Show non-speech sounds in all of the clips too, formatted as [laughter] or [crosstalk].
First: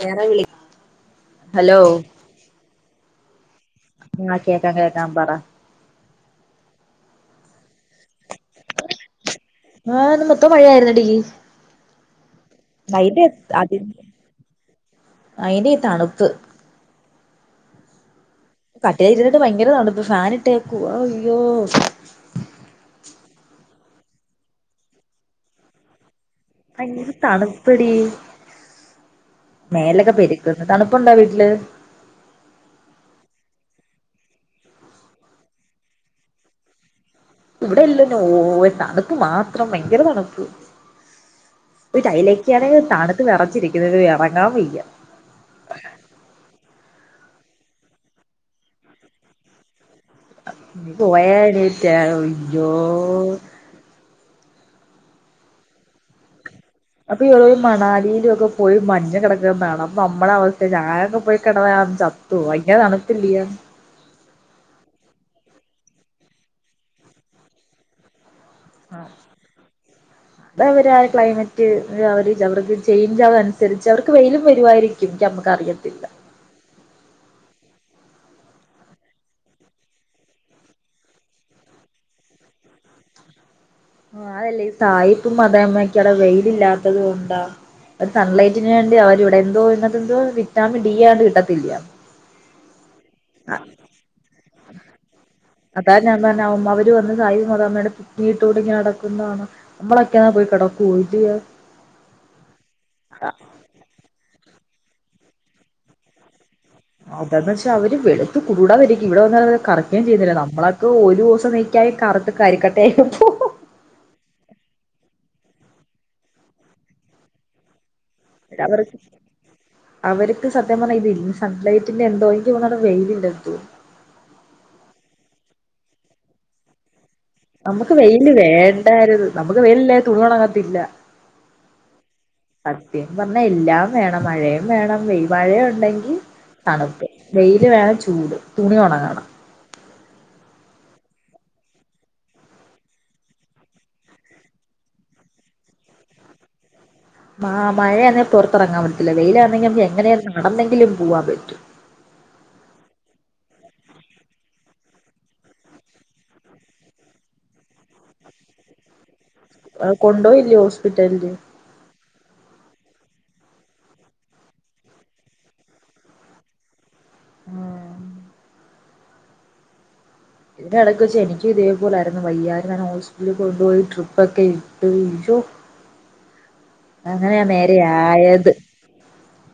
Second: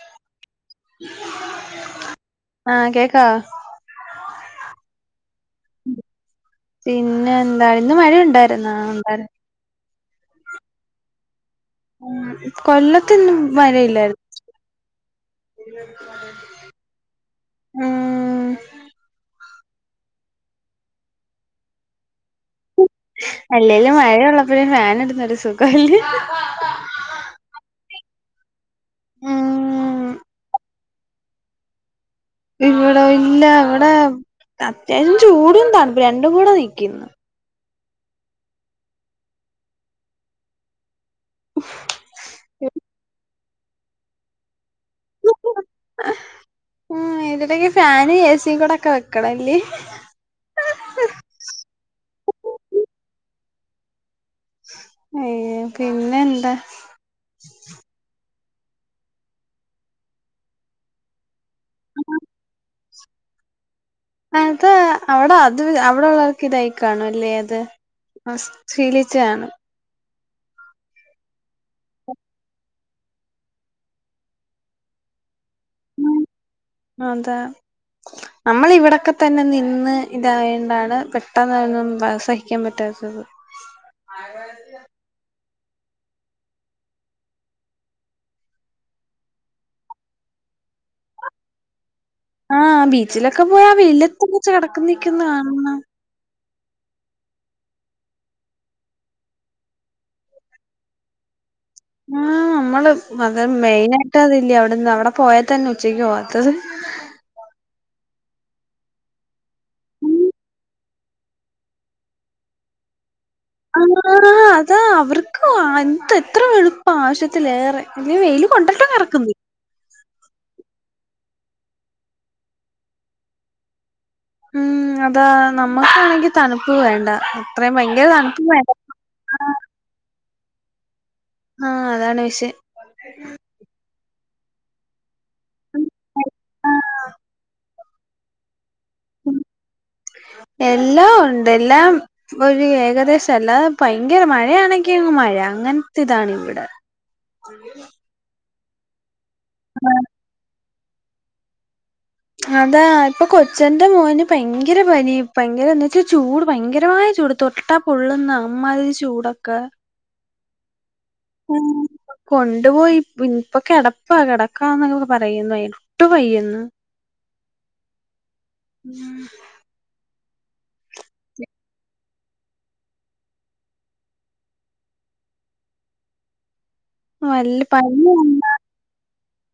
വേറെ വിളി ഹലോ ആ ആ കേക്കാം കേക്കാം പറ പിന്നെന്താ ന്ന് മഴേണ്ടായിരുന്നോ? [unintelligible] ആ ന്ന് മൊത്തം മഴേയിരുന്നെടീ. ആ കൊല്ലത്ത്ന്നും വരില്ലായിരുന്നു. അയിന്റെ ഈ തണുപ്പ് ആ കട്ടിലിര്ന്നിട്ടും ഭയങ്കര തണ്ടൽ പ്രശ്നാ. ആനിട്ട് കാ യ്യോ, അല്ലേലും മഴേള്ളപ്പഴേ ഫാനിടുന്നൊരു സുഖാല്ലേ? [unintelligible] തണുപ്പെടീ. ഉം മേലൊക്കെ പെരുക്ക്ണ് തണുപ്പുണ്ടോ വീട്ടില്? ഇവടെ ഇല്ല, വ്ടേ അത്യാവശ്യം ചൂടും തണുരണ്ടപ്പും രണ്ടും കൂടെ നിക്കും. ഇവ്ടെല്ലെന്നേ ഓ തണുപ്പ് മാത്രം ഭയങ്കര തണുപ്പ്. ഒരു തയ്ലേക്കാണ് തണുത്ത് വെറച്ചിരിക്കുന്നത്. യെറങ്ങാൻ വയ്യ. ഉം ഇതിട്ടക്കക്ക് ഫാന് എ സിം കൂടൊക്കെ വെക്കണഞ്ഞ്. പോയേണേറ്റെ ജോ ഏ പിന്നെ ന്താ? അപ്പൊ രോ മണാലീലൊക്കെ പോയി മഞ്ഞ് കെടക്ക്ണ് കാണം. അപ്പമ്മടെ അവസ്ഥ ഞാനൊക്കെ പോയി കെടന്ന ഞാ ചത്തു പോകും. ഭയങ്കര തണുപ്പില്ല്യ. അത് അവ്ടെ അത് അവിടെള്ളോർക്കിതായി കാണുംല്ലേ യത്. ആ ശീലിച്ചയാണ്. അതവര് ആ ക്ലൈമറ്റ് അവര് അവട്ക്ക് ചേയ്ഞ്ചാവാണ് സരിച്ച് അവർക്ക് വെയിലും വരുവായിരിക്കും. നമ്മ ഉം അതെ നമ്മളിവടൊക്കെ തന്നെ നിന്ന് തായോണ്ടാണ് പെട്ടെന്ന്ന്നും പ സഹിക്കാൻ പറ്റാത്തത് [inaudible] ആ അതല്ലേ ഈ സായിപ്പും മതമ്മോക്കെ അവ്ടെ വെയിലില്ലാത്തത് കൊണ്ടാ ഒരു സൺലൈറ്റിന് വേണ്ടി അവരിവ്ടെ യെന്തോ പിന്നെതെന്തുവാ വിറ്റാമിൻ ഡിയണ്ട് കിട്ടത്തില്ല ആ ബീച്ചിലൊക്കെ പോയി ആ വെയ്ലത്ത് ച്ച് കടക്ക്ന്നെക്കെ അതാ ഞാൻ പർ ന്ന വര് വന്ന് സായി മതാമ്മേടെ [unintelligible] ക്കൂടിങ്ങനെ നടക്ക്ന്നകാണാ മ്മളൊക്കെയാ പോയി കെടക്കൂ [unintelligible] ആ നമ്മള് അത് മെയിനായിട്ട് അതില്ല്യാേ അവിടെന്ന് അവിടെ പോയാ തന്നെ ഉച്ചക്കോവാത്തത് അതന്ന്ച്ചാ അവര് വെളുത്ത് കൂട് കുടാന്നിരിക്കും ഇവിടെ വന്നാല് അവര് കറക്കേം ചെയ്യ്ന്നില്ല നമ്മളൊക്കൊരൂസം നിക്ക കറത്ത് കരിക്കട്ട ആയീ പൂ ആ അവർക്ക് ആ എന്തെത്ര വെളുപ്പാവശ്യത്തിലേറെ ഞ്ഞ് വെയില് കൊണ്ട്ട്ടും അവർക്ക് കറക്ക്ന്ന് അവർക്ക് സത്യം പറഞ്ഞാൽ ഇതി സൺലൈറ്റിന്റെന്തോ എൻക് തോന്ന്ണ് വെയില്ണ്ട് ന്തോ ഉം അതാ നമ്മക്കാണെങ്കി തണുപ്പ് വേണ്ട അത്രയും നമുക്ക് ഭയങ്കര വെയില് തണുപ്പും വേണ്ട വേണ്ടായ്ര്ന്നു ആഹ് നമുക്ക് വെയില് ല്ലേ തുണിയൊണങ്ങത്തില്ല ആഹ് അതാണ് വിഷയം സത്യം പറഞ്ഞ എല്ലാം വേണം മഴയും വേണം വെയി മഴയുണ്ടെങ്കി ആ തണുപ്പ് വെയില് വേണം ചൂട് തുണി ഒണങ്ങണം [inaudible] എല്ലാം ഒണ്ട് എല്ലാം ഒരു ഏകദേശം അല്ലാതെ ഭയങ്കര മഴയാണെങ്ങി അങ്ങ് മഴ അങ്ങൻത്തിതാണിവിടെ ആ മഴയാന്നെങ്കിൽ പുറത്തെറങ്ങാൻ പറ്റില്ല വെയിലാന്നെങ്കി നമുക്ക് എങ്ങനെയ നടെന്നെ ങ്കിലും പൂവാൻ പറ്റും അതാ ഇപ്പൊ കൊച്ചെന്റെ മോന് ഭയങ്കെര പനി ഭയങ്കെരന്ന്ച്ചാ ചൂട് ഭയങ്കരമായ ചൂട് തൊട്ട പൊള്ള്ന്ന അമ്മാതിരി ചൂട [unintelligible] കൊണ്ടോയില്ലിയോ ഹോസ് ഉം കൊണ്ട്പോയി ഇപ്പൊഞ്ഞ്പ്പൊ കെടപ്പാ കെടക്കാ [unintelligible] ന്നും പറയ്യ്ന്ന് എട്ടും വയ്യന്ന് ആ ഉം ഇതിന്റെ എടക്ക് വെച്ച് എനിക്കും ഇതേപോലായ്ര്ന്നു വയ്യാര്ന്ന് അനെ ഹോസ്പിറ്റൽ കൊണ്ട്പോയി ട്രിപ്പാെക്കെ ഇട്ട് [unintelligible] അങ്ങനെയാ അല്ല നേരെ പനി ആയത്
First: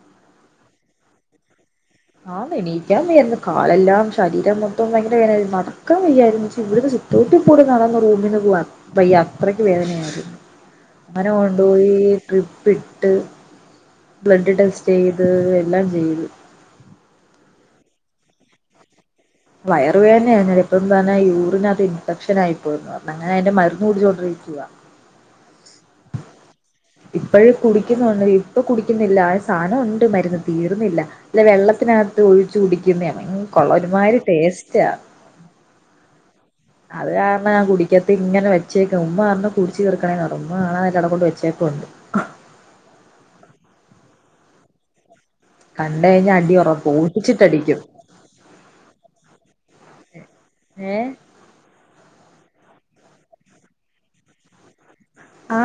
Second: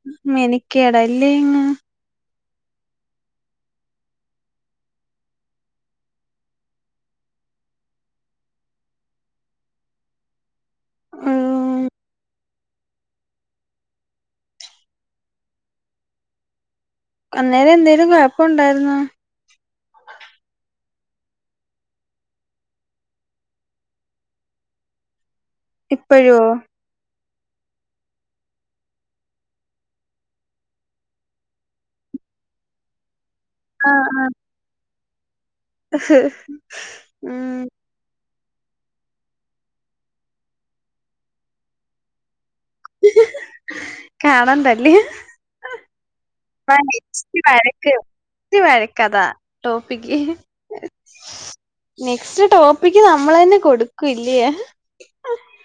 [unintelligible] മെനി കേടായില്ലേ ഇങ്ങ് ആന്ന് എണീക്കാൻ വയ്യാര്ന്ന് കാലെല്ലാം ശരീരം മൊത്തും ഭയങ്കര വേദന നടക്കാൻ വയ്യായിര്ന്നു [unintelligible] മുറ്റം കൂടി കാണാന്ന് റൂമിന്ന് പോവാൻ വയ്യ അത്രക്ക് വേദനയാത് ങ്ങനെ ഉം കൊണ്ട്പോയീ ട്രിപ്പ് ഇട്ട് ബ്ലഡ് ടെസ്റ്റെയ്ത് എല്ലാം ചെയ്ത് അന്നേരം എന്തേലും കൊഴപ്പം ഒണ്ടായിര്ന്നോ വയറു വേദനയ ഞാനിപ്പംപർഞ്ഞ യൂറിനകത്ത് ഇൻഫെക്ഷനായി പോയി അങ്ങനെ അയ്ന്റെ മരുന്ന് കുടിച്ചാേണ്ടിരിക്കുവ ഇപ്പഴോ ഇപ്പോഴും കുടിക്കുന്നുണ്ടെടി ഇപ്പൊ കുടിക്കുന്നില്ല ആ സാധനം ഒണ്ട് മരുന്ന് തീരുന്നില്ല ഇതെ വെള്ളത്തിനക ത്ത് ഒഴിച്ച് കുടിക്കുന്നയാ ഭയ് കൊള്ള ഒരുമാതിരി ആഹ് ടേസ്റ്റാ ആഹ് അത് കാരണം ഉം ഞാൻ കുടിക്കത്തി ഇങ്ങനെ വെച്ചേക്ക ഉമ്മ പറഞ്ഞ് കുടിച്ച് തീർക്കണേന്ന് ഉമ്മ കണാതെ അതവിടെ കൊണ്ട് വെച്ചേക് ഒണ്ട് കാണാണ്ടല്ല്യേ കണ്ട് കഴിഞ്ഞ അടി ഉറപ്പ് ഓടിച്ചിട്ടടിക്കും ത് വഴക്കതാ ടോപ്പിക്ക് ഏ നെക്സ്റ്റ് ടോപ്പിക്ക് താ നമ്മളെന്നെ കൊടുക്കുംല്ല്യേ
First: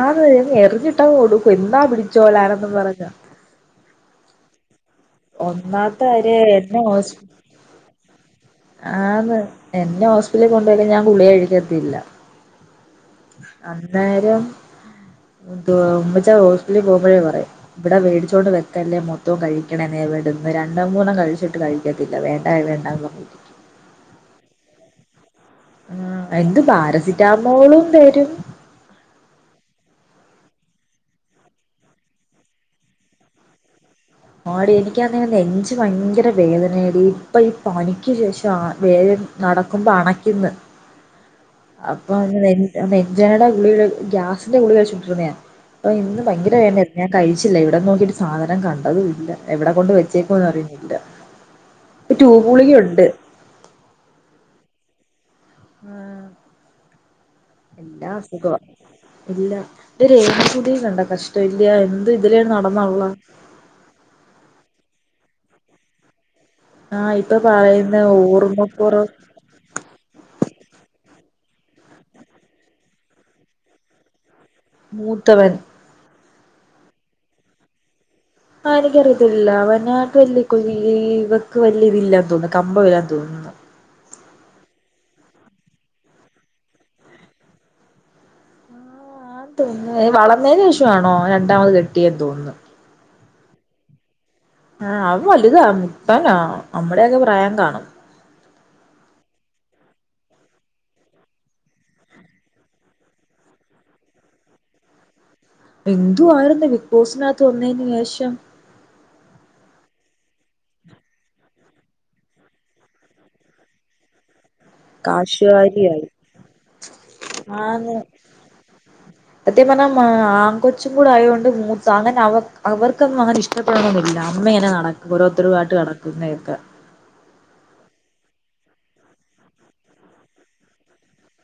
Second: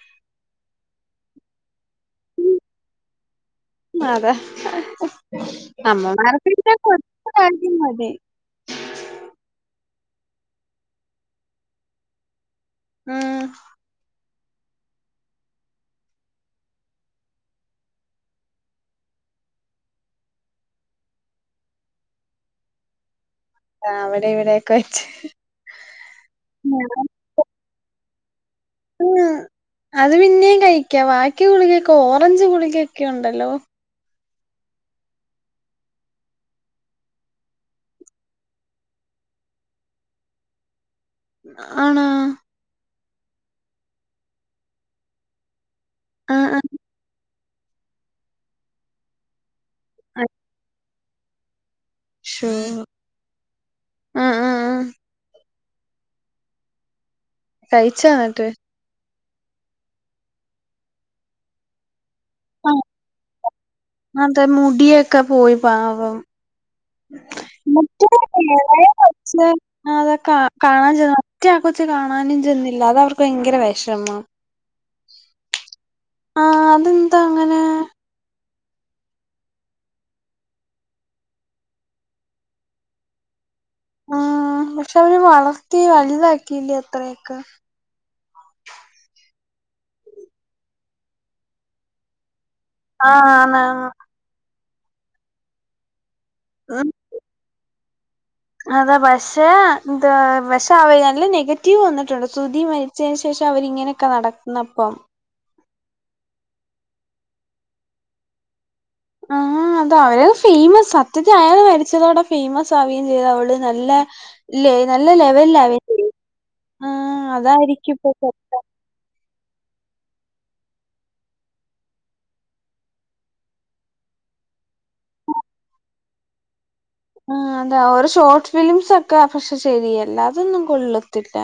ആള് എനി എറിഞ്ഞിട്ടാ കൊടുക്കു എന്താ പിടിച്ചോലനെന്ന് പറഞ്ഞ അതെ ഒന്നാമത്തെ കാര്യം എന്നെ ഹോസ് കൊടുത്ത കാര്യം മതി ആന്ന് പിന്നെ ഹോസ്പിറ്റലിൽ കൊണ്ടുപോയിലെങ്കി ഞാൻ ഗുളിക കഴിക്കത്തില്ല ഉം അന്നേരം [inaudible] മുത്തുവാ ഉമ്മച്ചാ ഹോസ്റ്റലിൽ പോകുമ്പോഴേ പറയും ഇവിടെ വേടിച്ചുകൊണ്ട് വെക്കല്ലേ മൊത്തവും കഴിക്കണമേ എവി ടന്ന് രണ്ടോ മൂന്നോ കഴിച്ചിട്ട് കഴിക്കത്തില്ല വേണ്ടാ വേണ്ടാന്ന് പറയും ആ അവിടെ ഇവിടൊക്കെ വെച്ച് ആ എന്ത് പാരസിറ്റാമോളും തരും ഉം അത് പിന്നേം കഴിക്കാ ബാക്കി ഗുളികൊക്കെ ഓറഞ്ച് ഗുളികെക്കൊണ്ടല്ലോ ആടി എനിക്കാന്നെ നെഞ്ച് ഭയങ്കര വേദനയാടി ഇപ്പൊ ഈ പനിക്ക് ശേഷം ആ വേദന നടക്കുമ്പോ അണക്കിന്ന് ആണോ അപ്പൊ അ [unintelligible] ജെടെ ഗുളികേടെ കൂ ഗ്യാസിന്റെ ഗുളിക കഴിച്ചുണ്ടിരുന്നത അപ്പൊ ഇന്ന് ഭയങ്കര ആഹ് വേദനയായിരുന്നു ഞാൻ കഴി ച്ചില്ല ഇവിടെ നോക്കിട്ട് സാധനം കണ്ടതും ഇല്ല എവിടെ കൊണ്ട് ആഹ് വെച്ചേക്കും എന്ന് അറിയുന്നില്ല ട്യൂബ് ശോ ഗുളിക ഒണ്ട് ആഹ് ആഹ് ആഹ് ഉം കഴിച്ചോ എല്ലാ എന്നിട്ട് അസുഖം ഇല്ല ഇതൊരു രേവതി കുട്ടിയെകണ്ട കഷ്ടമില്ലി യോ ആ അതെ മുടിയൊക്കെ പോയി പാവം ആഹ് ഇപ്പൊ പറയുന്ന മറ്റ ഇളയ ഓർമ്മക്കുറവ് കൊച്ച് അത് ക കാണാൻ ചെ റ്റെആ കൊച്ച് കാണാനും ചെന്നില്ല അത് അവർക്ക് ഭയങ്കര വെഷമമം മൂത്തവൻ ആ അതെന്താ അങ്ങനെ ആ എനിക്കറിയത്തില്ല അവനട്ട് വല്യ കൊ ഇവക്ക് വല്യ ഇതില്ലാത്തോണ്ട് കമ്പം ഇല്ലാന്ന് തോന്നന്ന് ഉം പക്ഷെ അവര് വളർത്തി വലുതാക്കിയില്ലേ ത്രയൊക്കെ ആ തോന്ന വളർന്നതിന് ശേഷമാണോ രണ്ടാമത് കെട്ടിയെന്ന് തോന്നുന്നു ആ ആണ് ആ അവള് വലുതാ മുത്തനാ ഉം നമ്മടെയൊക്കെ പ്രായം കാണും അതാ പക്ഷേ എന്ത പക്ഷെ അവ നെഗറ്റീവ് വന്നിട്ടുണ്ട് സുതി മരിച്ചതിന് ശേഷം ച്ചവരിങ്ങനെക്കാടന്നപ്പം എന്തുവായിരുന്നു ബിഗ് ബോസിനകത്ത് ഒന്നനേഷം ആ അതവര ഫേമസ് സത്യത്തി അയാൾ മരിച്ചതോടെ ഫേമസ് ആവുകയും ചെയ്ത അവള് നല്ല ഇല്ലേ നല്ല ലെവലിലായി കാശുകാരിയായി ആ അതായിരിക്കും ഇപ്പ [unintelligible] അത്യം പറഞ്ഞ ആ കൊച്ചും കൂടെ ആയതുകൊണ്ട് മൂത്ത അങ്ങനെ അവ അവർക്കൊന്നും അങ്ങനെ ഇഷ്ടപ്പെടണെന്നില്ല മ്മെങ്ങനെ നടക്കും ഓരോത്തരുമായിട്ട് നടക്കുന്ന കേക്ക ആ അതാ ഒരു ഷോർട്ട് ഫിലിംസൊക്കെ പക്ഷെ ശരിയല്ല അതൊന്നും കൊള്ളത്തില്ല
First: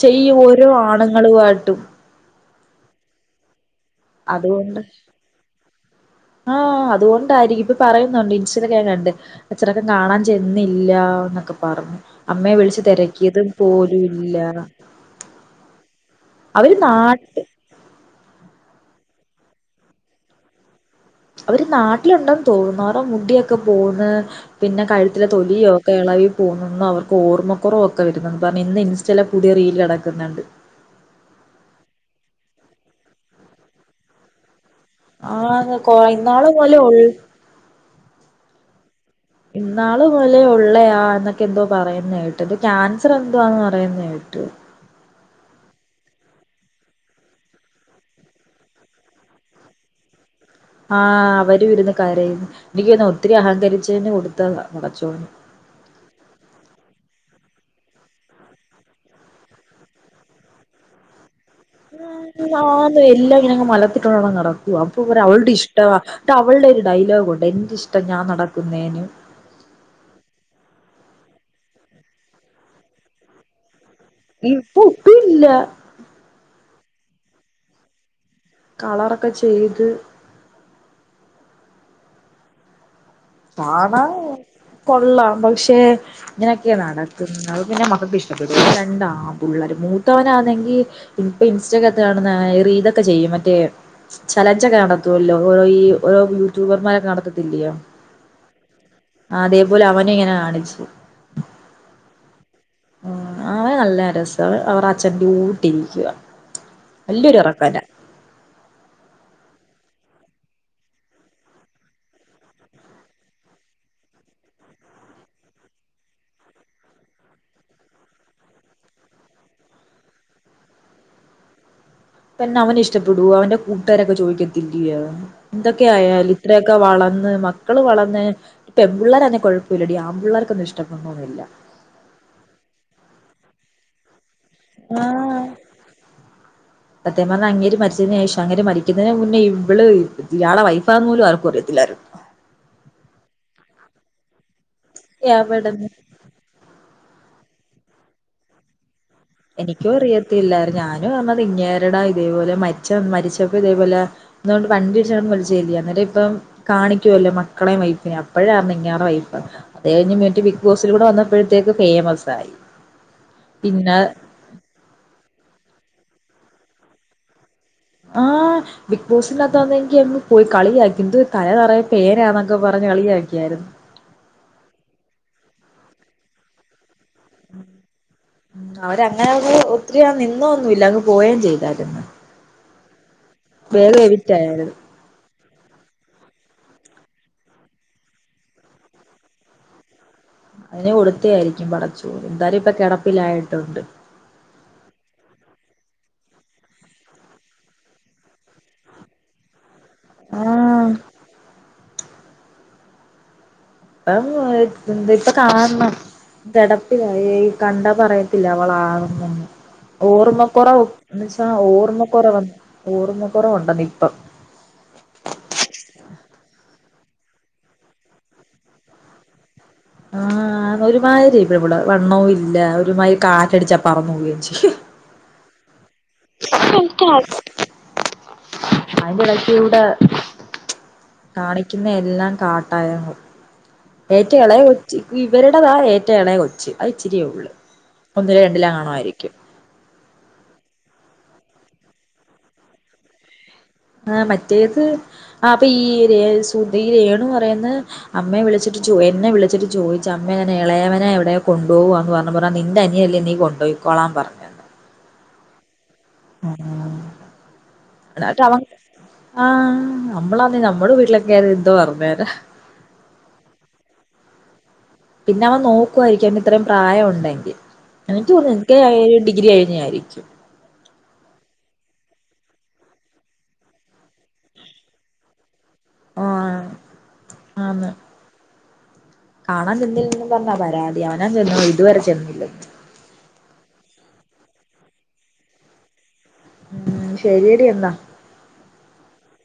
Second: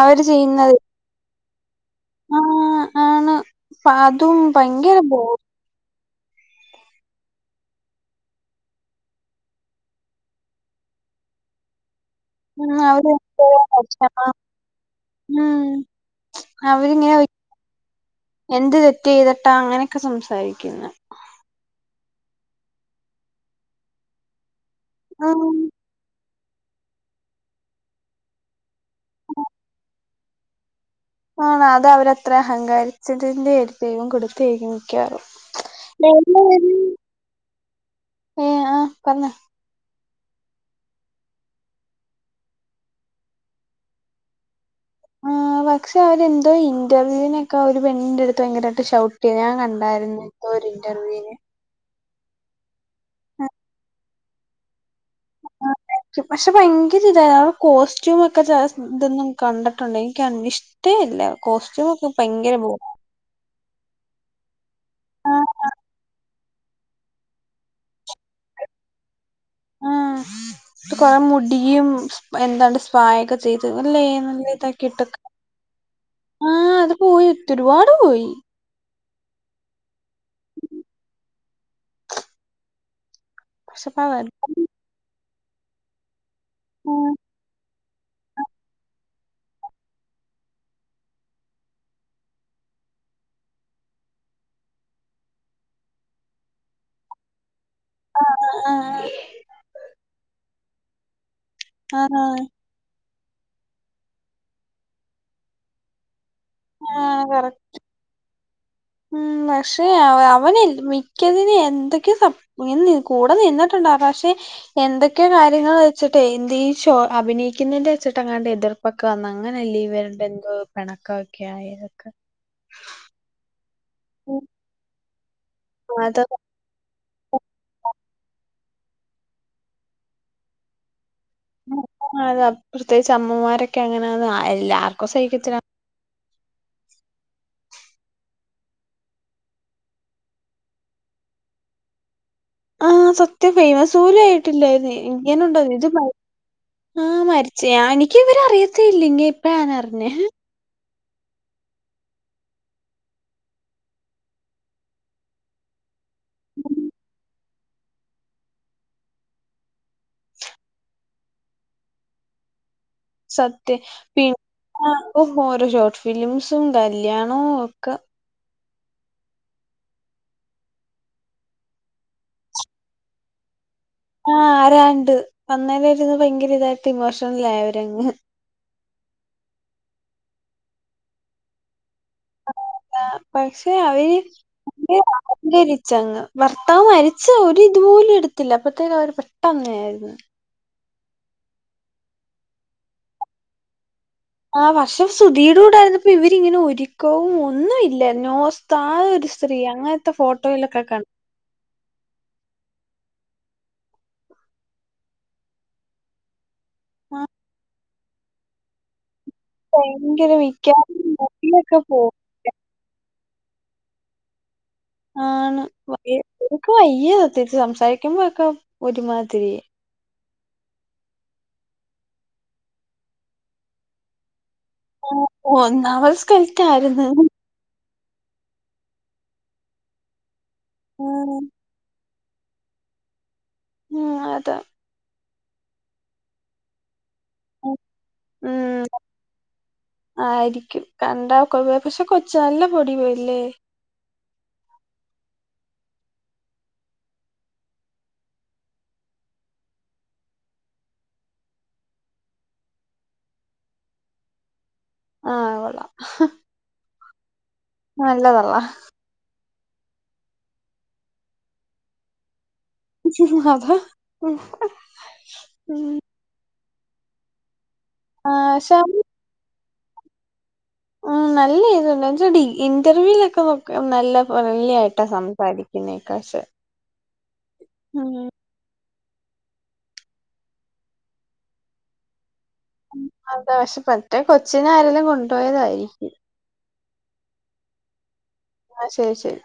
അവര് ചെയ്യു ഓരോ ചെയ്യുന്നത് ആണുങ്ങളുമായിട്ടും അ അതും ഭയങ്കര ബോ ആ അതുകൊണ്ടായിരിക്കും ഇപ്പൊ പറയുന്നൊണ്ട് ഇൻസ്റ്റെലൊക്കെ ഞാൻ കണ്ട് അച്ഛനൊക്കെ കാണാൻ ചെന്നില്ല വന്ന് ക്കെ പറഞ്ഞു അമ്മയെ ഉം വിളിച്ചു അവര് തെരക്കിയതു പോലുല്ല ഉം അവര് അവരിങ്ങനെ നാട്ട് എന്ത് തെറ്റ് ചെയ്തിട്ടാ അങ്ങനെയൊക്കെ സംസാരിക്കുന്ന് അവര് നാട്ടിലുണ്ടെന്ന് തോന്നുന്നുഅവരുടെ മുടിയൊക്കെ പോന്ന് പിന്നെ കഴുത്തിലെ ഉം തൊലിയോക്കെ എളവി പോന്നെന്നൊ അവർക്ക് ഓർമ്മക്കൊറവൊക്കെ വരുന്നെന്ന് പറഞ്ഞ് ഇന്ന് ഇൻ സ്റ്റേലെ പുതിയ റീല് കെടക്കുന്നണ്ട് ആണ അത് അവരത്ര അഹങ്കാരിച്ചതിന്റെ ദൈവം കൊടുത്തേക്കും മിക്കവാറും ആന്ന് കൊ ഇന്നാള് മുതലേ ഉൾ [unintelligible] ഏ ആ പറഞ്ഞോ പോലെ ഉള്ളയാാ എന്നൊക്കെ എന്തോ പറയുന്നതായിട്ട് ഇത് ക്യാൻസർ എന്തോവാന്ന് പറയുന്നതായിട്ട് ആഹ പക്ഷെ അവരെന്തോ ഇന്റർവ്യൂവിനൊക്കെ അവര് പെണ്ടിന്റെ അടുത്ത് ഭയങ്കരമായിട്ട് ഷൗട്ട് ചെയ് ഞാ കണ്ടായിരുന്നു ഒരു ആഹ ഇന്റർവ്യൂവിന് അവര ഇരുന്നു കരയുന്നു എനിക്ക് തോന്നുന്നു ഒത്തിരി അഹങ്കരിച്ചന്ന് കൊടുത്ത പക്ഷെ ഭയങ്കര ഇതായ കോസ്റ്റ്യൂമ ഒക്കെ ഇതൊന്നും കണ്ടിട്ടുണ്ട് എനിക്ക് ഇഷ്ടേ ഇല്ല കോസ്റ്റ്യൂം ഒക്കെ ഭയങ്കര ബോ ആ ന്ന് എല്ലാം ഇങ്ങനങ്ങ മല ർത്തിട്ടോണ്ട് നടക്കുവാ. അപ്പൊ അവ ആ അവളുടെ ഇഷ്ടവാ അവളുടെ ഒരു ഡയലോഗ ഉണ്ട് എന്റെ ഇഷ്ടവാ ഞാൻ നടക്കുന്ന പി [unintelligible] ഉ കൊറെ മുടിയും എന്താണ്ട് സ്പായൊക്കെ ചെയ്ത് അല്ലേ നല്ല ഇപ്പൊ ഇതാക്കിട്ടക്ക ഒട്ടും ഇല്ല ആഹ അത് പോയി ഒറ്റരുപാട് പോയി കളറൊക്കെ ചെയ്ത് ഉം പക്ഷെ ആ കാണാം കൊള്ളാം പക്ഷെ ഇങ്ങനെയൊക്കെയ നടക്കുന്നത് പിന്നെ ക്കക്ക് ഇഷ്ടപെടോ രണ്ടാംപിള്ളാരും മൂത്തവനാെങ്കി ഇൻസ്റ്റഗതൊക്കെ ചെയ്യും മറ്റേ ചലഞ്ച്ക്കെ നടത്തുമല്ലോ ഓരോ ഈ ഓരോ യൂട്യൂബർമാരൊക്കെ നടത്തത്തില്ലയോ ആ ആ അതേപോലെ അവന ഇങ്ങനെ കാണിച്ചു ആഹ ആഹ അവ നല്ല രസം അവർ അച്ഛ്റെ കൂട്ടിരിക്കുക ആ വല്യൊരു ഉറപന്റ ഉം പക്ഷെ അവന മിക്കതിന് എന്തൊക്കെയ കൂടെ നിന്നിട്ടു പക്ഷെ എന്തൊക്കെയോ കാര്യങ്ങൾ വെച്ചിട്ട് എന്ത് ഈ ഷോ അഭിനയിക്കുന്നതിന്റെ വെച്ചിട്ട് അങ്ങാണ്ട് എതിർ ഇപ്പൊക്കന്ന അങ്ങനെല്ലീവരുടെ എന്തോ പിണക്കൊക്കെ ആയ പിന്നെ അവന് ഇഷ്ടപ്പെടുൂ അവന്റെ കൂട്ടുകാരൊക്കെ ഉം, ചോദിക്കത്തില്യോ എന്തൊക്കെയ അത് ആായാലും ഇത്രയൊക്കെ വളർന്ന ഏ മക്കള് വളന്നേ പെൺ പിള്ളേരാണെകി കൊഴപ്പല്ലടി ആമ്പിള്ളേർക്കത് ഇഷ്ടപ്പെട്ണോ ന്നി [unintelligible] പ്രത്യേകിച്ച് അമ്മമാരൊക്കെ അങ്ങനെത് ആയി ആഹ സത്യം പറഞ്ഞ അങ്ങേര് മരി [inaudible] ശേഷം അങ്ങര് മരിക്കുന്നതിന് മുന്നേ ഇവള് ഇയാളെ വൈഫാന്ന് പോലും ആർക്കും അറിയതില്ലായിരുന്നു ആഹ സത്യം ഫൈമസോലും ആയിട്ടില്ലായി ഇങ്ങനെണ്ടോ ഇത് എവിടെന്ന് മർ ആ മരിച്ച എനിക്ക് ഇവരറിയത്തി എനിക്കും അറിയത്തില്ലായിരുന്നു ഞാൻ പറഞ്ഞത് ഇങ്ങേരട ഇതേപോലെ മരിച്ച മരിച്ചപ്പോ ഇതേപോലെ [unintelligible] ഇപ്പം കാണിക്കുവല്ലോ മ [inaudible] വൈഫ്ന് അപ്പഴറിഞ്ഞേ ഇങ്ങേരെ വൈഫ് ആന്ന് അത് കഴിഞ്ഞ് മിട്ട് ബിഗ് ബോസിലൂടെ വന്നപ്പോഴത്തേക്ക് ഫേമസ് ആയി സത്യം പിന്നെ പിന്നെ ഓ ഓരോ ഷോർട്ട് ഫിലിംസും കല്യാണോ ആഹ ബിഗ് ബോസിനകത്ത് വന്നെങ്കി [unintelligible] പോയി കളിയാക്കി എന്ത് തല നെറയെ പേനാന്നൊക്കെ പറഞ്ഞ് കളിയാക്കിയായിരുന്നു ആഹ ആരാണ്ട് വന്നേര ഇരു ഭയങ്കര ഇതായിട്ട് ഇമോഷണലായി അവരങ്ങ് അവരങ്ങനെ അങ് ഒത്തിരിയാ നിന്നൊന്നുല്ല അങ്ങ് പോവയും ചെയ്തായിരുന്നു പക്ഷെ വേഗം അവര് എവിക്റ്റ് ആയായിരുന്നു [unintelligible] അ [unintelligible] രിച്ചങ്ങ് ഭർത്താവ് മരി ച്ച ഒരു ഇതുപോലും എടുത്തില്ല അപ്പഴത്തേക്ക അവര് പെട്ടന്നായിരുന്നു അതിനെ കൊടുത്തയായിരിക്കും പടച്ചൂ എന്താലും ഇപ്പൊ കിടപ്പിലായിട്ടുണ്ട് ആഹ് പക്ഷെ സുധീടെ കൂടായിരുന്നപ്പോ ഇവരിങ്ങനെ ഒരിക്കവും ഒന്നും ഇല്ല നോസ്താ ഒരു സ്ത്രീ അങ്ങനെ ത്തെ ഫോട്ടോയിലൊക്കെ ആഹ് കണ്ട ഇപ്പം എ ന്ത ഇപ്പ കാണണം കടപ്പില ആഹ് ഏയ് കണ്ട പറയത്തില്ല അവളാനന്നാ ഭയങ്കര ഓർമ്മക്കുറവും മിക്കവാറും എന്നന്ന്ച്ചാ മുടിയൊക്കെ പോകും ഓർമ്മക്കുറവ വന്ന ഓർമ്മ കുറവുണ്ടെന്ന് ഇപ്പം ആണ് വ എ എനിക്ക് വയ്യ സത്യത്തി സംസാരിക്കുമ്പോയൊക്കെ ഒരുമാതിരി ആ ഒരുമാതിരി ഇവിടെ വണ്ണവും ഇല്ല ഒരുമാതിരി കാറ്റടിച്ചാ പറന്നു പോവൂകയും ചെയ്യും ഒ ഒന്നാമത് സ്‌കൾറ്റായിരുന്നു അയിന്റെ ഇടക്ക് ഇടെ ഉം കാണിക്കുന്ന എല്ലാം കാട്ടായ ഉം, ഏറ്റവും അതാ. എളയ കൊച്ചി ഇവരുടേതാ ഏറ്റവും എളയ കൊച്ച് അത ഇച്ചിരിയൊള്ളു ഒന്നില് ഉം രണ്ടിലാണായിരിക്കും കണ്ട [unintelligible] നല്ല [unintelligible] ആ മറ്റേത് ആ അപ്പ ഈ രെ സുദി ഈ രേണു പറയുന്ന അമ്മയെ വിളിച്ചിട്ട് ചോയി എന്നെ വിളിച്ചിട്ട് ചോദിച്ചു അമ്മേ ഇളയവനെ എവിടെ കൊണ്ടോവാന്ന് പറഞ്ഞപ്പറഞ്ഞ് നിന്റെ അനിയല്ലേ നീ കൊണ്ടോയിക്കോളാൻ പറഞ്ഞ് ആ കൊള്ളാം ആ നല്ലതള്ളേ ആ നമ്മളതെ നമ്മൾ വീട്ടിലൊക്കെ അത് എന്തോ പറഞ്ഞേനെ [unintelligible] പിന്നെ അവൻ ഉം നോക്കുവായിരിക്കും അവൻ ഇത്രയും പ്രായം ഉണ്ടെങ്കിൽ എനിക്ക് തോന്ന ആഹ് പക്ഷെ എനക്ക് അവൻ, ഡിഗ്രി ന്നായിരിക്കും ഉം നല്ല ഇതുണ്ട് ന്ന്ച്ചാ ഇന്റർവ്യൂലൊക്കെ നല്ല ഫ്രണ്ട്‌ലി ആയിട്ടാ സംസാരി പിന്നെ ആ കാശ് ആന്ന് ഉം കാണാൻ ചെന്നില്ലന്ന് പറഞ്ഞാ പരാതി അവനാ ചെന്ന ഇതുവരെ ചെന്നില്ല അതാ പക്ഷെ മറ്റേ കൊച്ചിനെ ആരെലും കൊണ്ടോയതായിരിക്കും ഉം ശരിയടി എന്നാ ആ ശരി ശരി